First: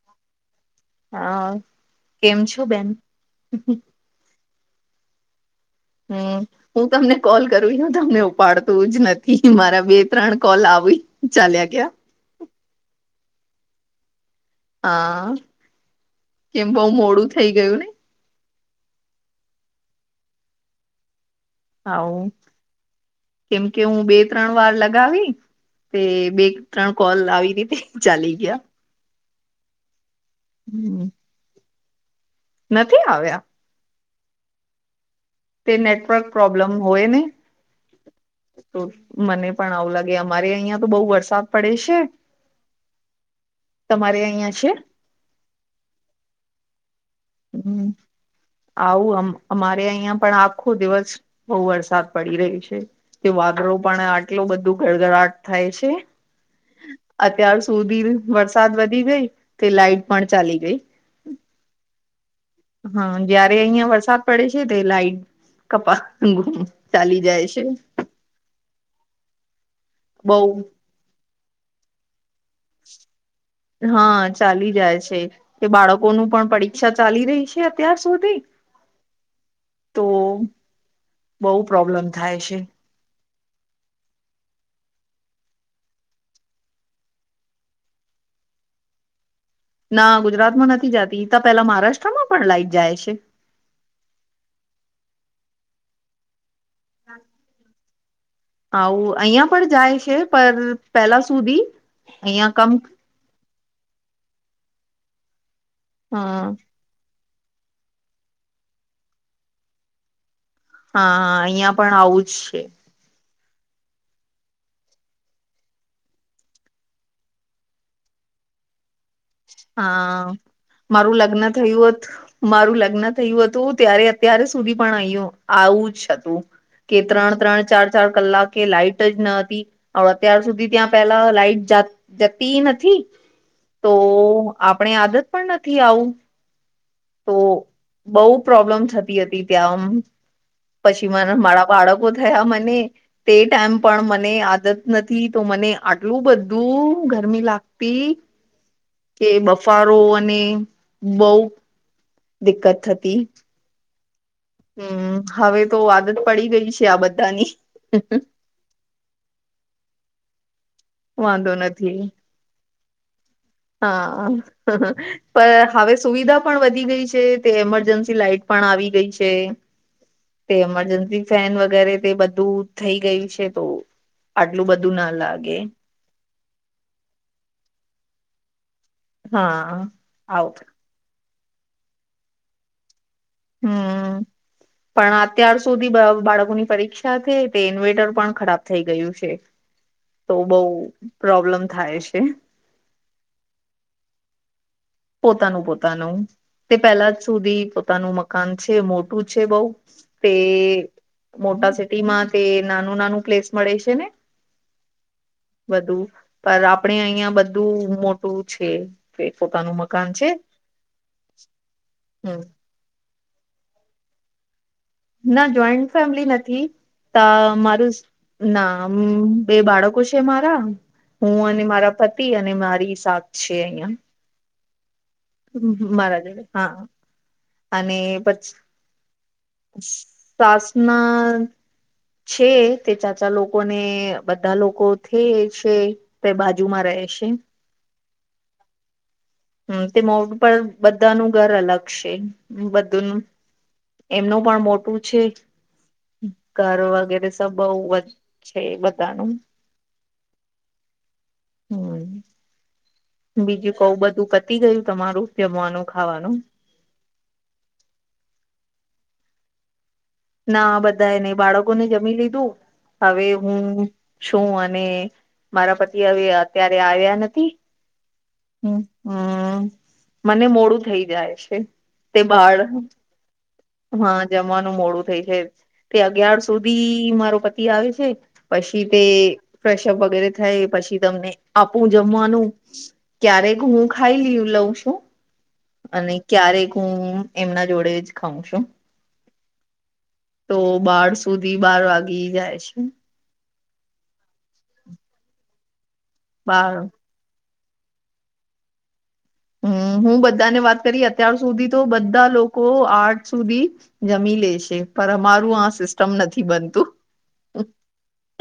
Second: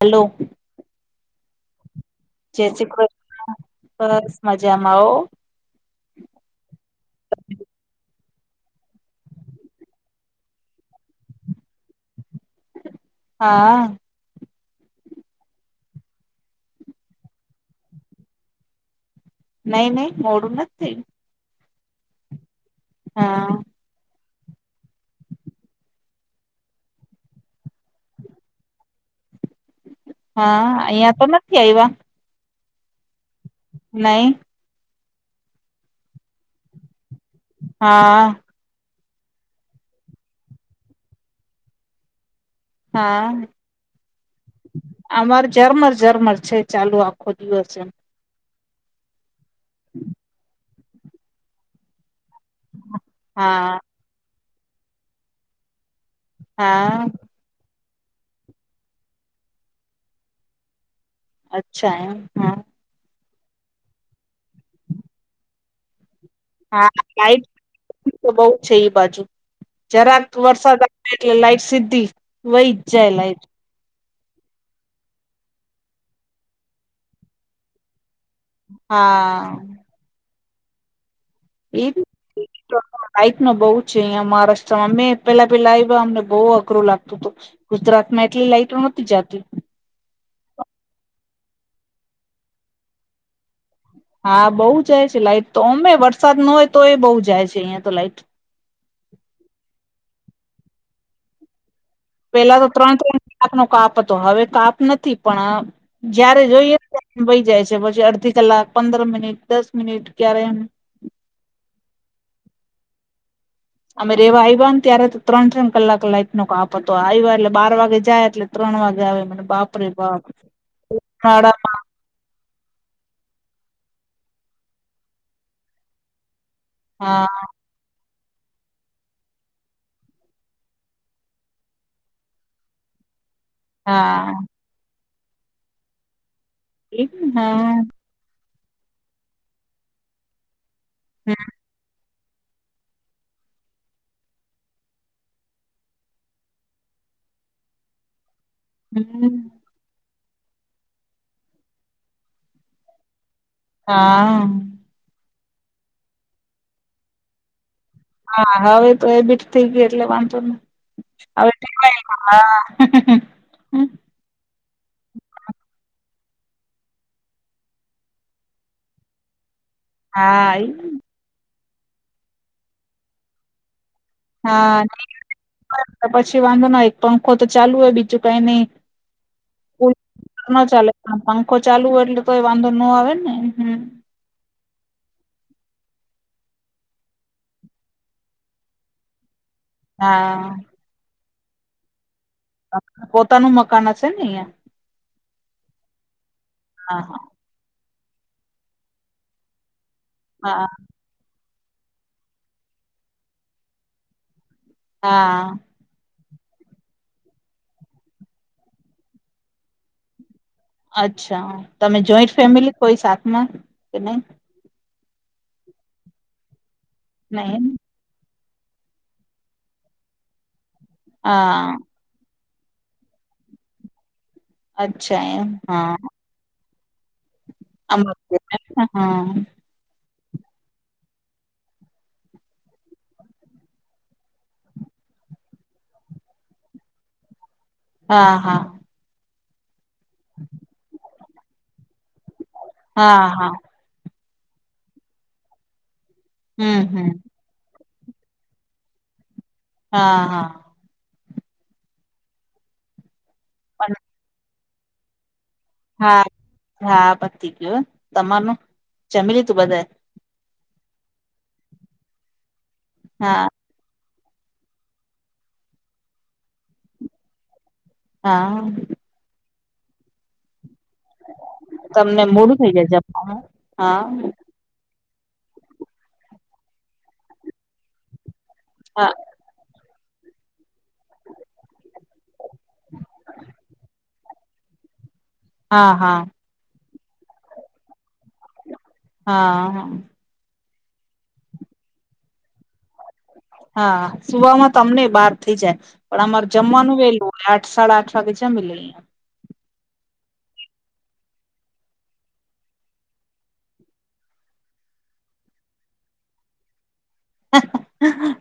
Hello. હા. કેમ જે, છો બેન [unintelligible] બસ મજામાં ઓ. હમ્મ. હું તમને કોલ કરું, હ તમને ઉપાડતું જ નથી, મારા બે ત્રણ કોલ આવી ચાલ્યા ગયા. હા. હા, કેમ બહુ મોડું થઈ ગયું ને. નઈ નઈ મોડું નથી થયું. હવ, થયું. કેમ કે હું બે ત્રણ વાર લગાવી, તે બે ત્રણ કોલ આવી રીતે ચાલી ગયા. હા, અહીંયા તો નથી આવ્યા. નથી આવ્યા. નહી. તે નેટવર્ક પ્રોબ્લમ હોયને. હા. તો મને પણ આવું લાગે અમારે અહિયાં તો બહુ વરસાદ પડે છે. હા, તમારે અહિયાં છે અમાર ઝરમર ઝરમર છે ચાલુ આપ હમ, આવું અમ અમારે અહિયાં પણ આ આખો દિવસ બહુ વરસાદ પડી રહે છે, તે હા વાદળો પણ આ એટલું બધું ગડગડાટ થાય છે. હા. અત્યાર સુધી વરસાદ વધી ગઈ તે લાાઈટ પણ ચાલી ગઈ. અચ્છા એમ, હા. હા, જયારે અહિયાં વરસાદ પડે છે તે લાઇટ કપા હા, ચાલી જાય છે લાઈટ તો બહુ જાય એ બાજુ, જરાક બઉ વરસાદ એટલે લાઈટ સીધી વઈ જાય લાઈટ હા ચાલી જાય છે. કે બાળકોનું પણ પરીક્ષા ચાલી રહી છે અત્યાર સુધી હા. તો બઉ પ્રોબ્લેમ થાય છે. લાઈટ નો બહુ છે અહીંયા મહારાષ્ટ્રમાં અમે પેલા પેલા આયવા અમને બહુ અઘરું લાગતું હતું. ગુજરાત માં એટલી લાઇટો નોતી જાતી. ના ગુજરાતમાં નથી જાતી ત પેલા મહારાષ્ટ્રમાં પણ લાઈટ જાય છે. હા બહુ જાય છે લાઈટ તો ઓમે વરસાદ નો હોય તો એ બહુ જાય છે અહિયાં તો લાઈટ. આવું અહિયાં પણ જાય છે પર પેલા સુધી. અહિયાં પેલા તો કમ ત્રણ ત્રણ કલાક નો કાપ હતો હવે કાપ નથી પણ અ જયારે જોઈએ વહી જાય છે પછી અડધી કલાક પંદર મિનિટ દસ મિનિટ ક્યારે એમ. હા અહિયાં પણ આવું જ છે. અમે રેવા આવ્યા ને ત્યારે તો ત્રણ ત્રણ કલાક લાઈટનો કાપ હતો. આવ્યા એટલે બાર વાગે જાય એટલે ત્રણ વાગે આવે. બાપરે બાપ હા મારું લગ્ન થયું ઉનાળામાં હોત મારું લગ્ન થયું હતું ત્યારે અત્યારે સુધી પણ અઈ આવું જ હતું. કે ત્રણ હા ત્રણ ચાર ચાર કલાકે લાાઈટ જ ન હતી અત્યાર સુધી ત્યાં પેલા લાઈટ જાત જતીય નથી તો હા. આપણે આદત પણ નથી આવું. ઈ તો હા બઉ પ્રોબ્લમ થતી હતી ત્યાં આમ, પછી મારા બાળકો થયા મને તે ટાઈમ પણ મને આદત નતી તો મને આટલું બધું ગરમી લાગતી. કે હમ બફારો અને બહુ દિક્કત થતી. હા. હમ, હવે તો આદત પડી ગઈ છે આ બધાની. હા, હવે તો હેબીટ થઈ ગય એટલે વાંધો, હવે વાંધો તો નથી કઈ ના, હા. હા. હ હ પણ હવે સુવિધા પણ વધી ગઈ છે તે એમરજન્સી લાાઈટ પણ આવી ગઈ છે. હા તે હા એ એમરજન્સી ફેન વગેરે તે બધું થઈ ગયું છે તો આટલું હા બધું ના લાગે. નહીંતર પછી વાંધો ના એક પંખો તો ચાલુ હોય બીજું કઈ નઈ. હા કુ ના આવું ચાલે પણ ચાલે પંખો ચાલુ હોય એટલે તો વાંધો નો આવે ને. હમ હ પણ અત્યાર સુધી બ બાળકોની પરીક્ષા થ તે ઇન્વેર્ટર પણ ખરાબ થઈ ગયું છે. તો હા બઉ પ્રોબ્લમ થાય છે. અ પોતાનું મકાન હશેને અહિયાં? પોતાનું પોતાનું, તે પેલા જ હા સુધી પોતાનું મકાન છે, મોટું છે બઉ તે હા હા મોટા સિટીમાં તે નાનું નાનું પ્લેસ મળે છે ને. હા. બધું, પર આપડે અહિયાં બધું મોટું છે કે પોતાનું મ કાન છે. અચ્છા, તમે જોઈન્ટ હમ ફેમિલી કોઈ સાથમાં કે નહી? ના, જોઈન્ટ ફેમિલી નથી ત નહી મારું ના અમ બે બાળકો છે મારા, હું અને હા મારા પ તિ અને મારી સાક છે અહિયાં. અચ્છા એમ? હા હમ મારા જોડે હા, અને હા પછી સાસના છે, તે ચાચા લોકોને બધા લોકોથે છે. તે બાજુમાં રહે છે. હા હા હમ, તે મોડ પર બધાનું ઘર અલગ છે બધુંનું હા હા એમનું પણ મોટું છે હમ ઘર હમ વગેરે તો બઉ જ છે બધાનું. હા, હા. હમ્મ. બીજું કહું, પણ બધું પતી ગયું તમારું જમવાનું? હા, ખાવાનું હા. પતી ગયુ હો. તમાનું? જમી લીધું બધાએ? ના. બધા એ નહીં, બાળકો ને જમી લીધું. હવે હા હું સુ અને મારા પતિ હવે અત્યારે આવ્યા નથી. હા. હમ્મ. મને મોડું થઈ જાય છે. તે તમને મોડું બાળક, થઈ જાય જમવામાં હા જ મવાનું મોડું થઈ જાય છે. તે અગિયાર સુધી મારો પતિ આવે છે. પછી તે હા ફ્રેશઅપ વગેરે થાય પછી તમને આપું હું જમવાનું. ક્યારેક હું ખાઈ લ્યું લઉં છું. હા અને હા ક્યારેક હું એમના જોડે જ ખાઉં છું. હા, હા. તો બાર સુધી બાર વાગી જાય છે. હા. સુવામાં તો અમનેય બાર થઇ જાય. પણ અમારે બાર જમવાનું વહેલું. આઠ, સાડા આઠ વાગે જમી લઈએ. હમ્મ. હું બધાને વાત કરી અત્યાર સુધી તો બધા લોકો આઠ સુધી જમી લે છે. પણ અમારું આ સિસ્ટમ નથી બનતું.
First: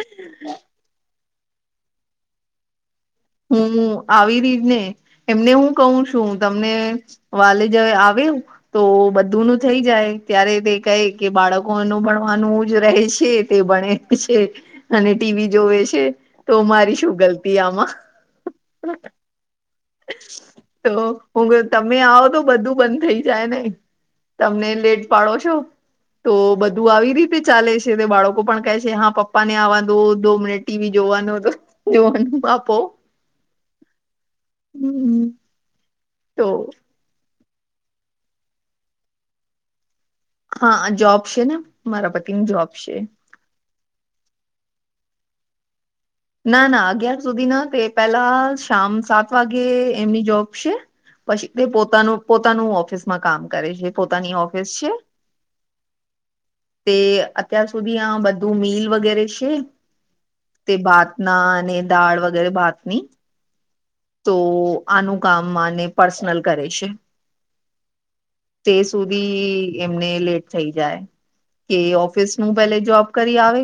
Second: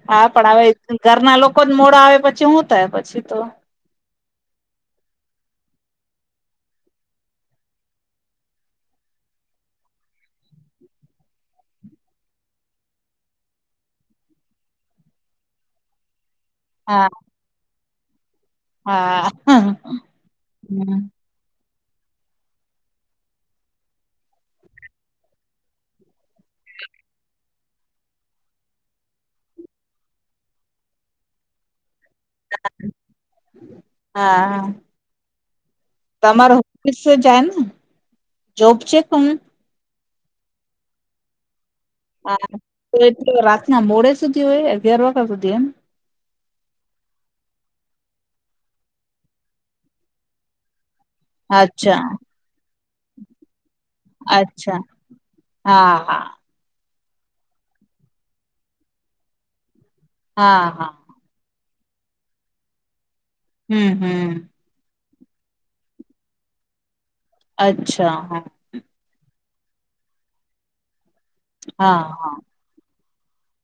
હા. પણ હવે જ ઘરના લોકો જ મોડા આવે પછી હું થાય પછી તો. હું આવી [unintelligible] એમને હું કહું છું તમને વાલે જ આવે તો બધુંનું થઈ જાય. ત્યારે તે કહે, કે બાળકોનું ભણવાનું જ રહે છે તે ભણે છે, અને ટી વી જોવે છે. તો મારી હા શું ગલતી આમાં? હા તો હમ, હું કવ તમે આવો તો બધું બંધ થઈ જાય ને. તમને લેટ પાડો છો. તો બધું આવી રીતે ચાલે છે. તે બાળકો પણ કહે છે, હા પપ્પા ને આવા દો, દો મિનિટ. ટી વી જોવાનો તો જોવાનું આપો. હા, હા. હમ્મ-હમ્મ. તમારે ઓફિસ જાવાનુંન? જોબ છે [unintelligible] હા જોબ સે ને. મારા પતિની હા. જોબ છે તો એટલો રાતના મોડે સુધી હોય, અગિયાર વાગા હુધી એમ. ના, ના. અગિયાર સુધી ના, તે પહેલા શામ સાત વાગે એમની જોબ છે. પછી તે અચ્છા પોતાનું-પોતાનું ઓફિસમાં કામ કરે છે. પોતાની ઓફિસ અચ્છા છે. હા, હા. તે અત્યાર સુધી આ બધું મિલ વગેરે છે, હા તે હા ભાત ના અને દાળ વગેરે ભાતની. હમ્મ. તો આનું કામ આને પર્સનલ કરે છે. અચ્છા હા. તે સુધી એમને લેટ થઈ જાય. કે હા હા ઓફિસનું પહેલે જોબ કરી આવે,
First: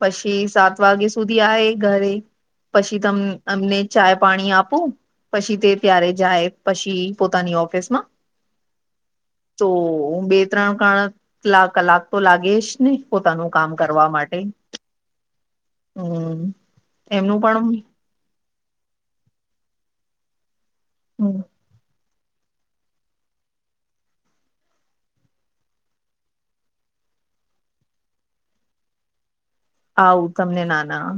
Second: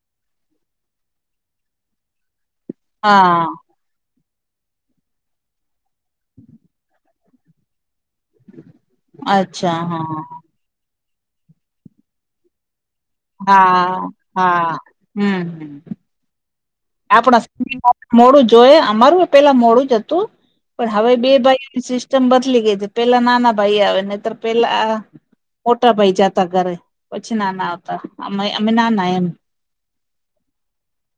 પછી સાત વાગે સુધી આયે ઘરે. પછી તમ હા એમને ચાય પાણી આપું, પછી તે ત્યારે જાય. પછી પોતાની ઓફિસમાં. તો અચ્છા હા હું બે ત્રણ કણ કલા કલાક તો લાગે જ ને. પોતાનું કામ હા કરવા માટે હા અ આપડા [inaudible] મોરુ જોયે અમારુંય પેલા મોડું જ અતુ પણ હવે બે ભાઈઓની સિસ્ટમ બદલી ગઈ તે પેલા નાના ભાઈ આવે નઈતર પેલા મોટા ભાઈ જાતા ઘરે પછી નાના આવતા અમે અમે નાના એમ આવું તમને નાના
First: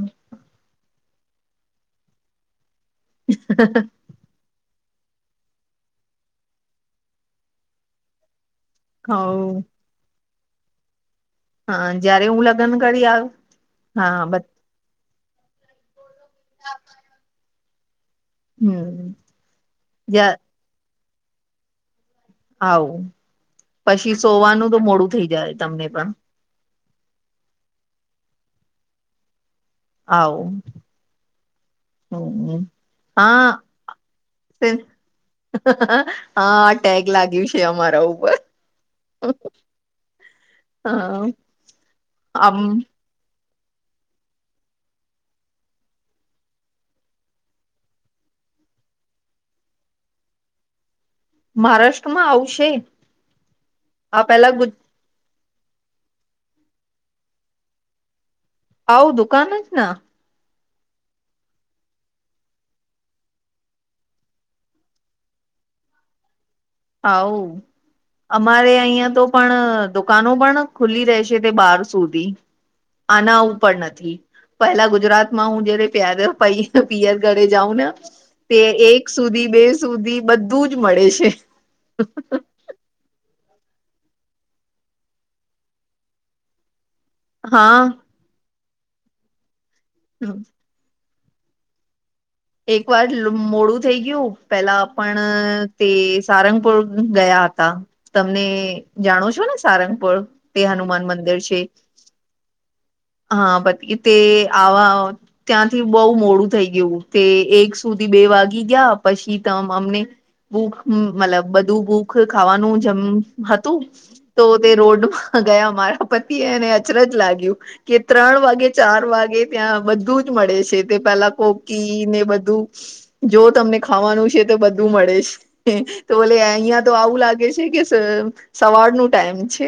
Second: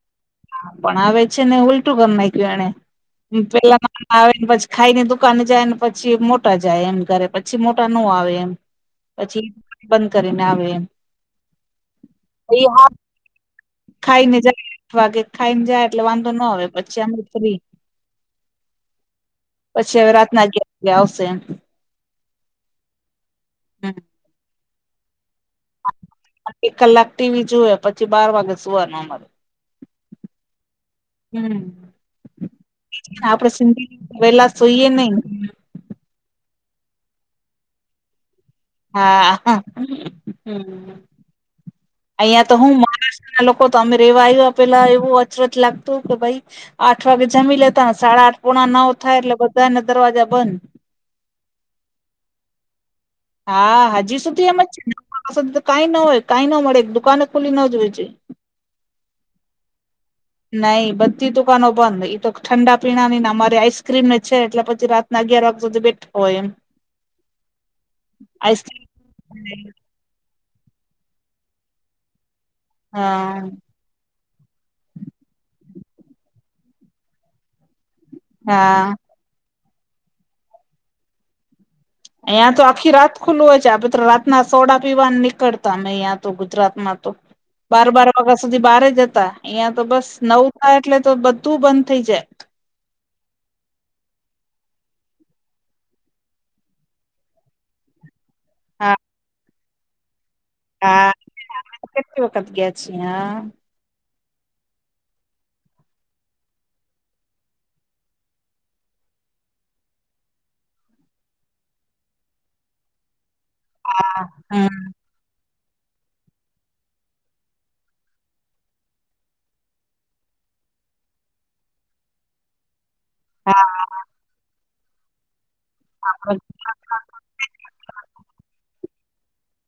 પણ આવે છે ને ઉલટું કરી નાયખુ એણે પેલા આવે ને પછી ખાઈને દુકાને જાય ને પછી મોટા જાય એમ ઘરે પછી મોટા નો આવે એમ હ પછી હા બંધ કરીને આવે એમ હાં જયારે હું એ લગ્ન હા કરી આવી હાં બ ખાઈને જાય આઠ વાગે ખાઈ ને જાય એટલે વાંધો ન આવે પછી અમે ફ્રી હમ પછી અવે રાતના અગિયાર વાગે આવશે આવુ હમ પછી સોવાનું તો મોડું થઈ જાય તમને પણ એક કલાક ટી વી જોવે પછી બાર વાગે સુવાનું અમારે આવુ હં આપડે હા સિંધી વેલા સુઈએ નઇ હં ટેગ લાગ્યું છે અમારા ઉપર હા હં હા અઈયાં તો આમ હું મહારાષ્ટ્રના લોકો તો અમે રેવા આયવા પેલા એવું અચરજ લાગતું કે ભાઈ આઠ વાગે જમી લેતા ને સાડા આઠ પોણા નવ થાય એટલે બધાાના દરવાજા બંધ મહારાષ્ટ્રમાં આવુ સે? હા હજી સુધી એમ જ છે [unintelligible] કાંઈ ના હોય કાંઈ ન મળે દુકાનો ખુલ્લી ન જ હોય છે આવુ દુકાન જ ના નઈ બધી દુકાનો બંધ ઈ તો ઠંડા પીણા ની ને અમારે આઈસક્રીમ ની છે એટલે પછી રા તના અગિયાર વાગ સુધી બેઠા હોય એમ આવુ અમારે આઈસ્ક્રીમ અઈયાં તો પણ દુકાનો પણ ખુલ્લી રહેશે તે બાર સુધી આના હા આવું પણ નથી પહેલા ગુજરાતમાં હું જયારે પ્યાર પિયર ઘરે જાઉં ને તે હા એક સુધી બે સુધી બધું જ મળે છે આંઈયા તો આખી રાત ખુલ્લુ હોય છે આપે તો રાતના સોડા પીવા નીકળતા અમે અઈયા તો ગુજરાતમાં તો હા બાર બાર વાગા સુધી બારે જતા અઈયાં તો બસ નવ થાય એટલે તો બધું બંધ થઇ જાય એક વાર મોડું થઈ ગયું પેલા પણ તે સારંગપુર ગયા હતા તમને હા જાણો છો ને સારંગપૂર બી હનુમાન હા. મંદિર છે કેટલી વખત ગયા છીએ હા પત [unintelligible] તે આવા ત્યાંથી બઉ મોડું થઈ ગયું તે એક સુધી બે વાગી ગ્યા પછી ત અમને બુખ મતલબ બધુ બુખ ખાવાનું જમ હતું તો તે હમ રોડમાં ગયા મારા પતિ એને અચરજ લાગ્યું કે ત્રણ વાગે ચાર વાગે ત્યાં બધું જ મળે છે તે પેલા કોક ફી ને બધું જો તમને હા. ખાવાનું છે તો બધું મળે છે હેં તો બોલે અઈયાં તો આવું લાગે છે કે સ સવારનું ટાઈમ છે.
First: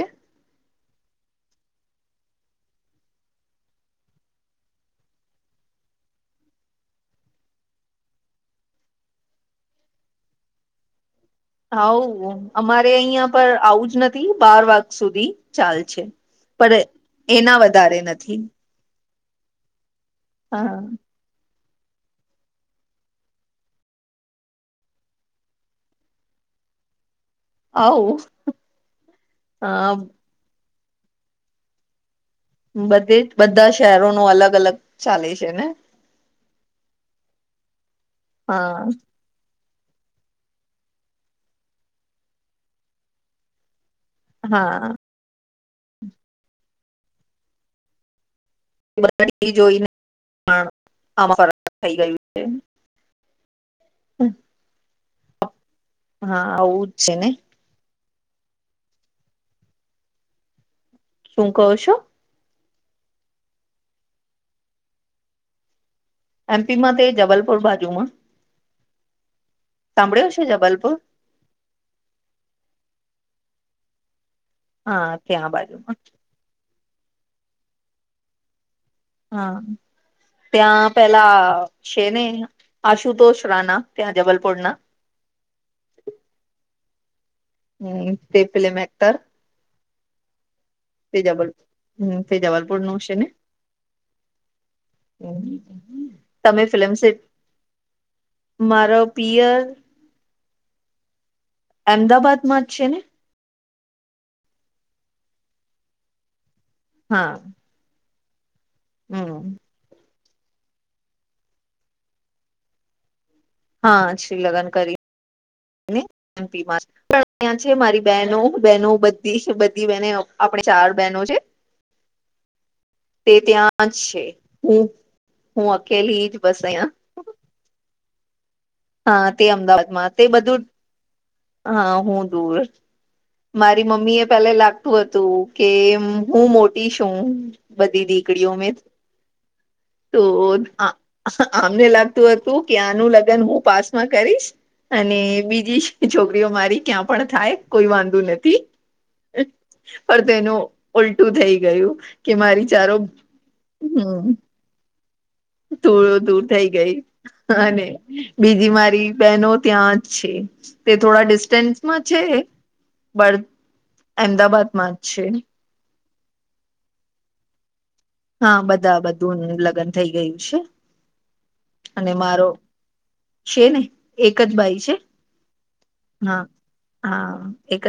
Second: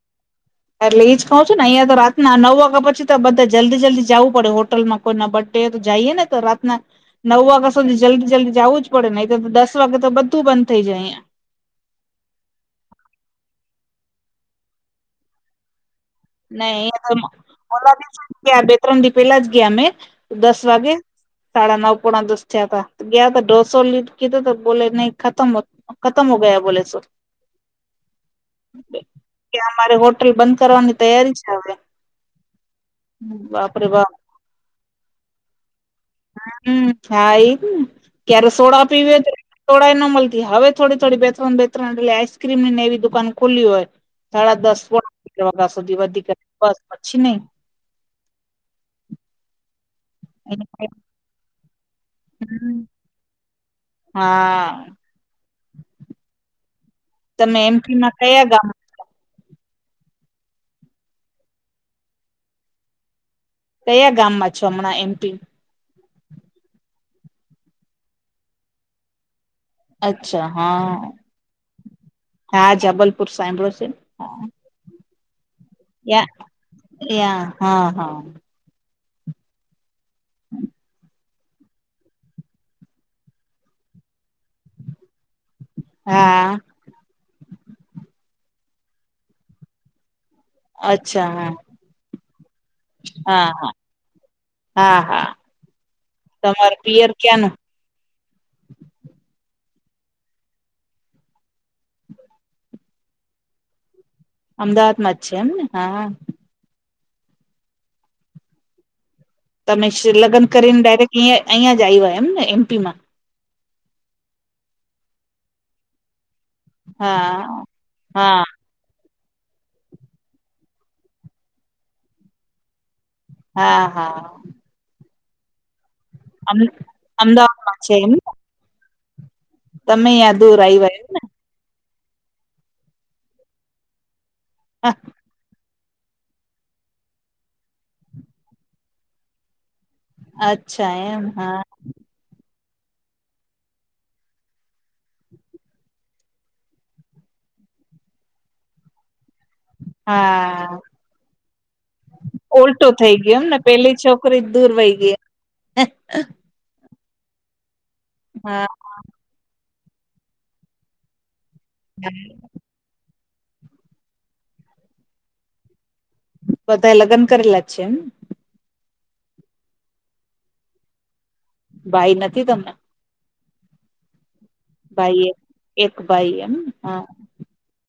એટલે એઈ જ કહઉ છું ને અઈયા તો રાતના નવ વાગ્યા પછી તો બધા જલ્દી જલ્દી જાવું પડે હોટલમાં કોઈ ના બટ ડે તો જાઈએ ને તો રાતના નવ વાગા સુધી જલ્દી જલ્દી જાવું જ પડે નઈ તો તો દસ વાગે તો બધું બંધ થઇ જાય અઈયા. હાઉ અમારે અહિયાં પર આવું જ નથી બાર વાગ સુધી ચાલ છે. પણ નહી અહીંયા એના ઓલા વધારે દિવસે જ નથી ગ્યા બે ત્રણ દિ પેલા જ ગ્યા ને દસ હા વાગે. સાડા નવ પોણા દસ થ્યાતા ગ્યાતો ઢોસો લીધ કીધું તો બોલે નહી ખતમ હોત ખતમ હો ગયા બોલે સો આવું ક્યા હા હમારે હો ત્રે બંધ કરવાની તૈયારી છે હવે. બધે જ બધા બાપરે શહેરો બાપ નો અલગ અલગ ચાલે છે ને? હા હમ હા એ જ ને ક્યારેય હા સોડાઓ પીવે તો સોડાય ન મલતી હવે થોડી થોડી બે ત્રણ બે ત્રણ પેલી આઈસક્રીમની ને એવી દુકાન ખુલ્લી હોય સાડા દસ હા પોણા વાગ્યા સુધી વધી ઘ બસ પછી નઈ. [unintelligible] થઈ ગયું. છે [unintelligible] હા. હા આવું જ છે નહી. તમે એમપીના કયા ગામ શું કહો છો? કયા ગામમાં છો હમણાં એમપી. એમપી માં તે જબલપુર બાજુમાં. સાંભળ્યો છે અચ્છા જબલપુર હા હા જબલપુર સાંભળો છેન હા. હા ત્યા આ બાજુ માં. યા યા હા હા. હા ત્યાં પેલા શેને અહીંયા આશુતોષ રાના ત્યાં જબલપુરના. હા. હમ તે ફિલમ એકટર. તે અચ્છા જબલપુર હા હમ તે જબલપુર નું છે ને. હા હા હા હા હમ તમે તમાર ફિલમ પિયર સેટ ક્યાંનું મારો પિયર એમદાબાદ માં જ છે ને. અમદાવાદમાં જ છે એમને હા હા. હા. હમ. તમે શ્રીલગન કરીન ડાયરેક્ટ ઈયા અહીંયા જ આવ્યા એમ ને એમપીમાં? હા શ્રી લગ્ન કરી [unintelligible] એમપીમાં પણ હા ત્યા છે મારી બહેનો હા બહેનો બધી બધી બહેનેઅ આપણી ચાર બહેનો છે. તે હા ત્યાં જ હા છે હું હું અકેલી જ અમ બસ અય્યા. અમદાવાદમાં છે એમ? હા તે અમદાવાદમાં તે બધું [unintelligible] હા હું દૂર મારી મમ્મી એ પેલે લાગતું હતું કે હું મોટી છું બધી દીકડીઓ મે તો આ અચ્છા એમ હા આમને લાગતું હતું કે આનું લગન હું પાસમાં કરીશ અને બીજી છોકરીઓ મારી ક્યાય પણ થાય કોઈ વાંધું નથી. [unintelligible] પર તેનું હા ઉલટું થઈ ગયું કે મારી ઓલટો ચારો થઈ ગયો એમને પેલી હમ છોકરી દૂર વૈ ગે. થોડ દૂર થઈ ગઈ અને હા બીજી મારી બહેનો ત્યાં છે તે થોડા ડિસ્ટન્સમાં છેને. બળ એ મદાબાદમાં જ છે. બધાએ લગ્ન કરેલા જ છે એમ. હા, બધા જ બધું લગ્ન થઈ ગયું છે અને ભાઈ નથી મારો તમને છેને એક જ બાઈ છે ભાઈ એક ભાઈ હા, એમ હા એક જ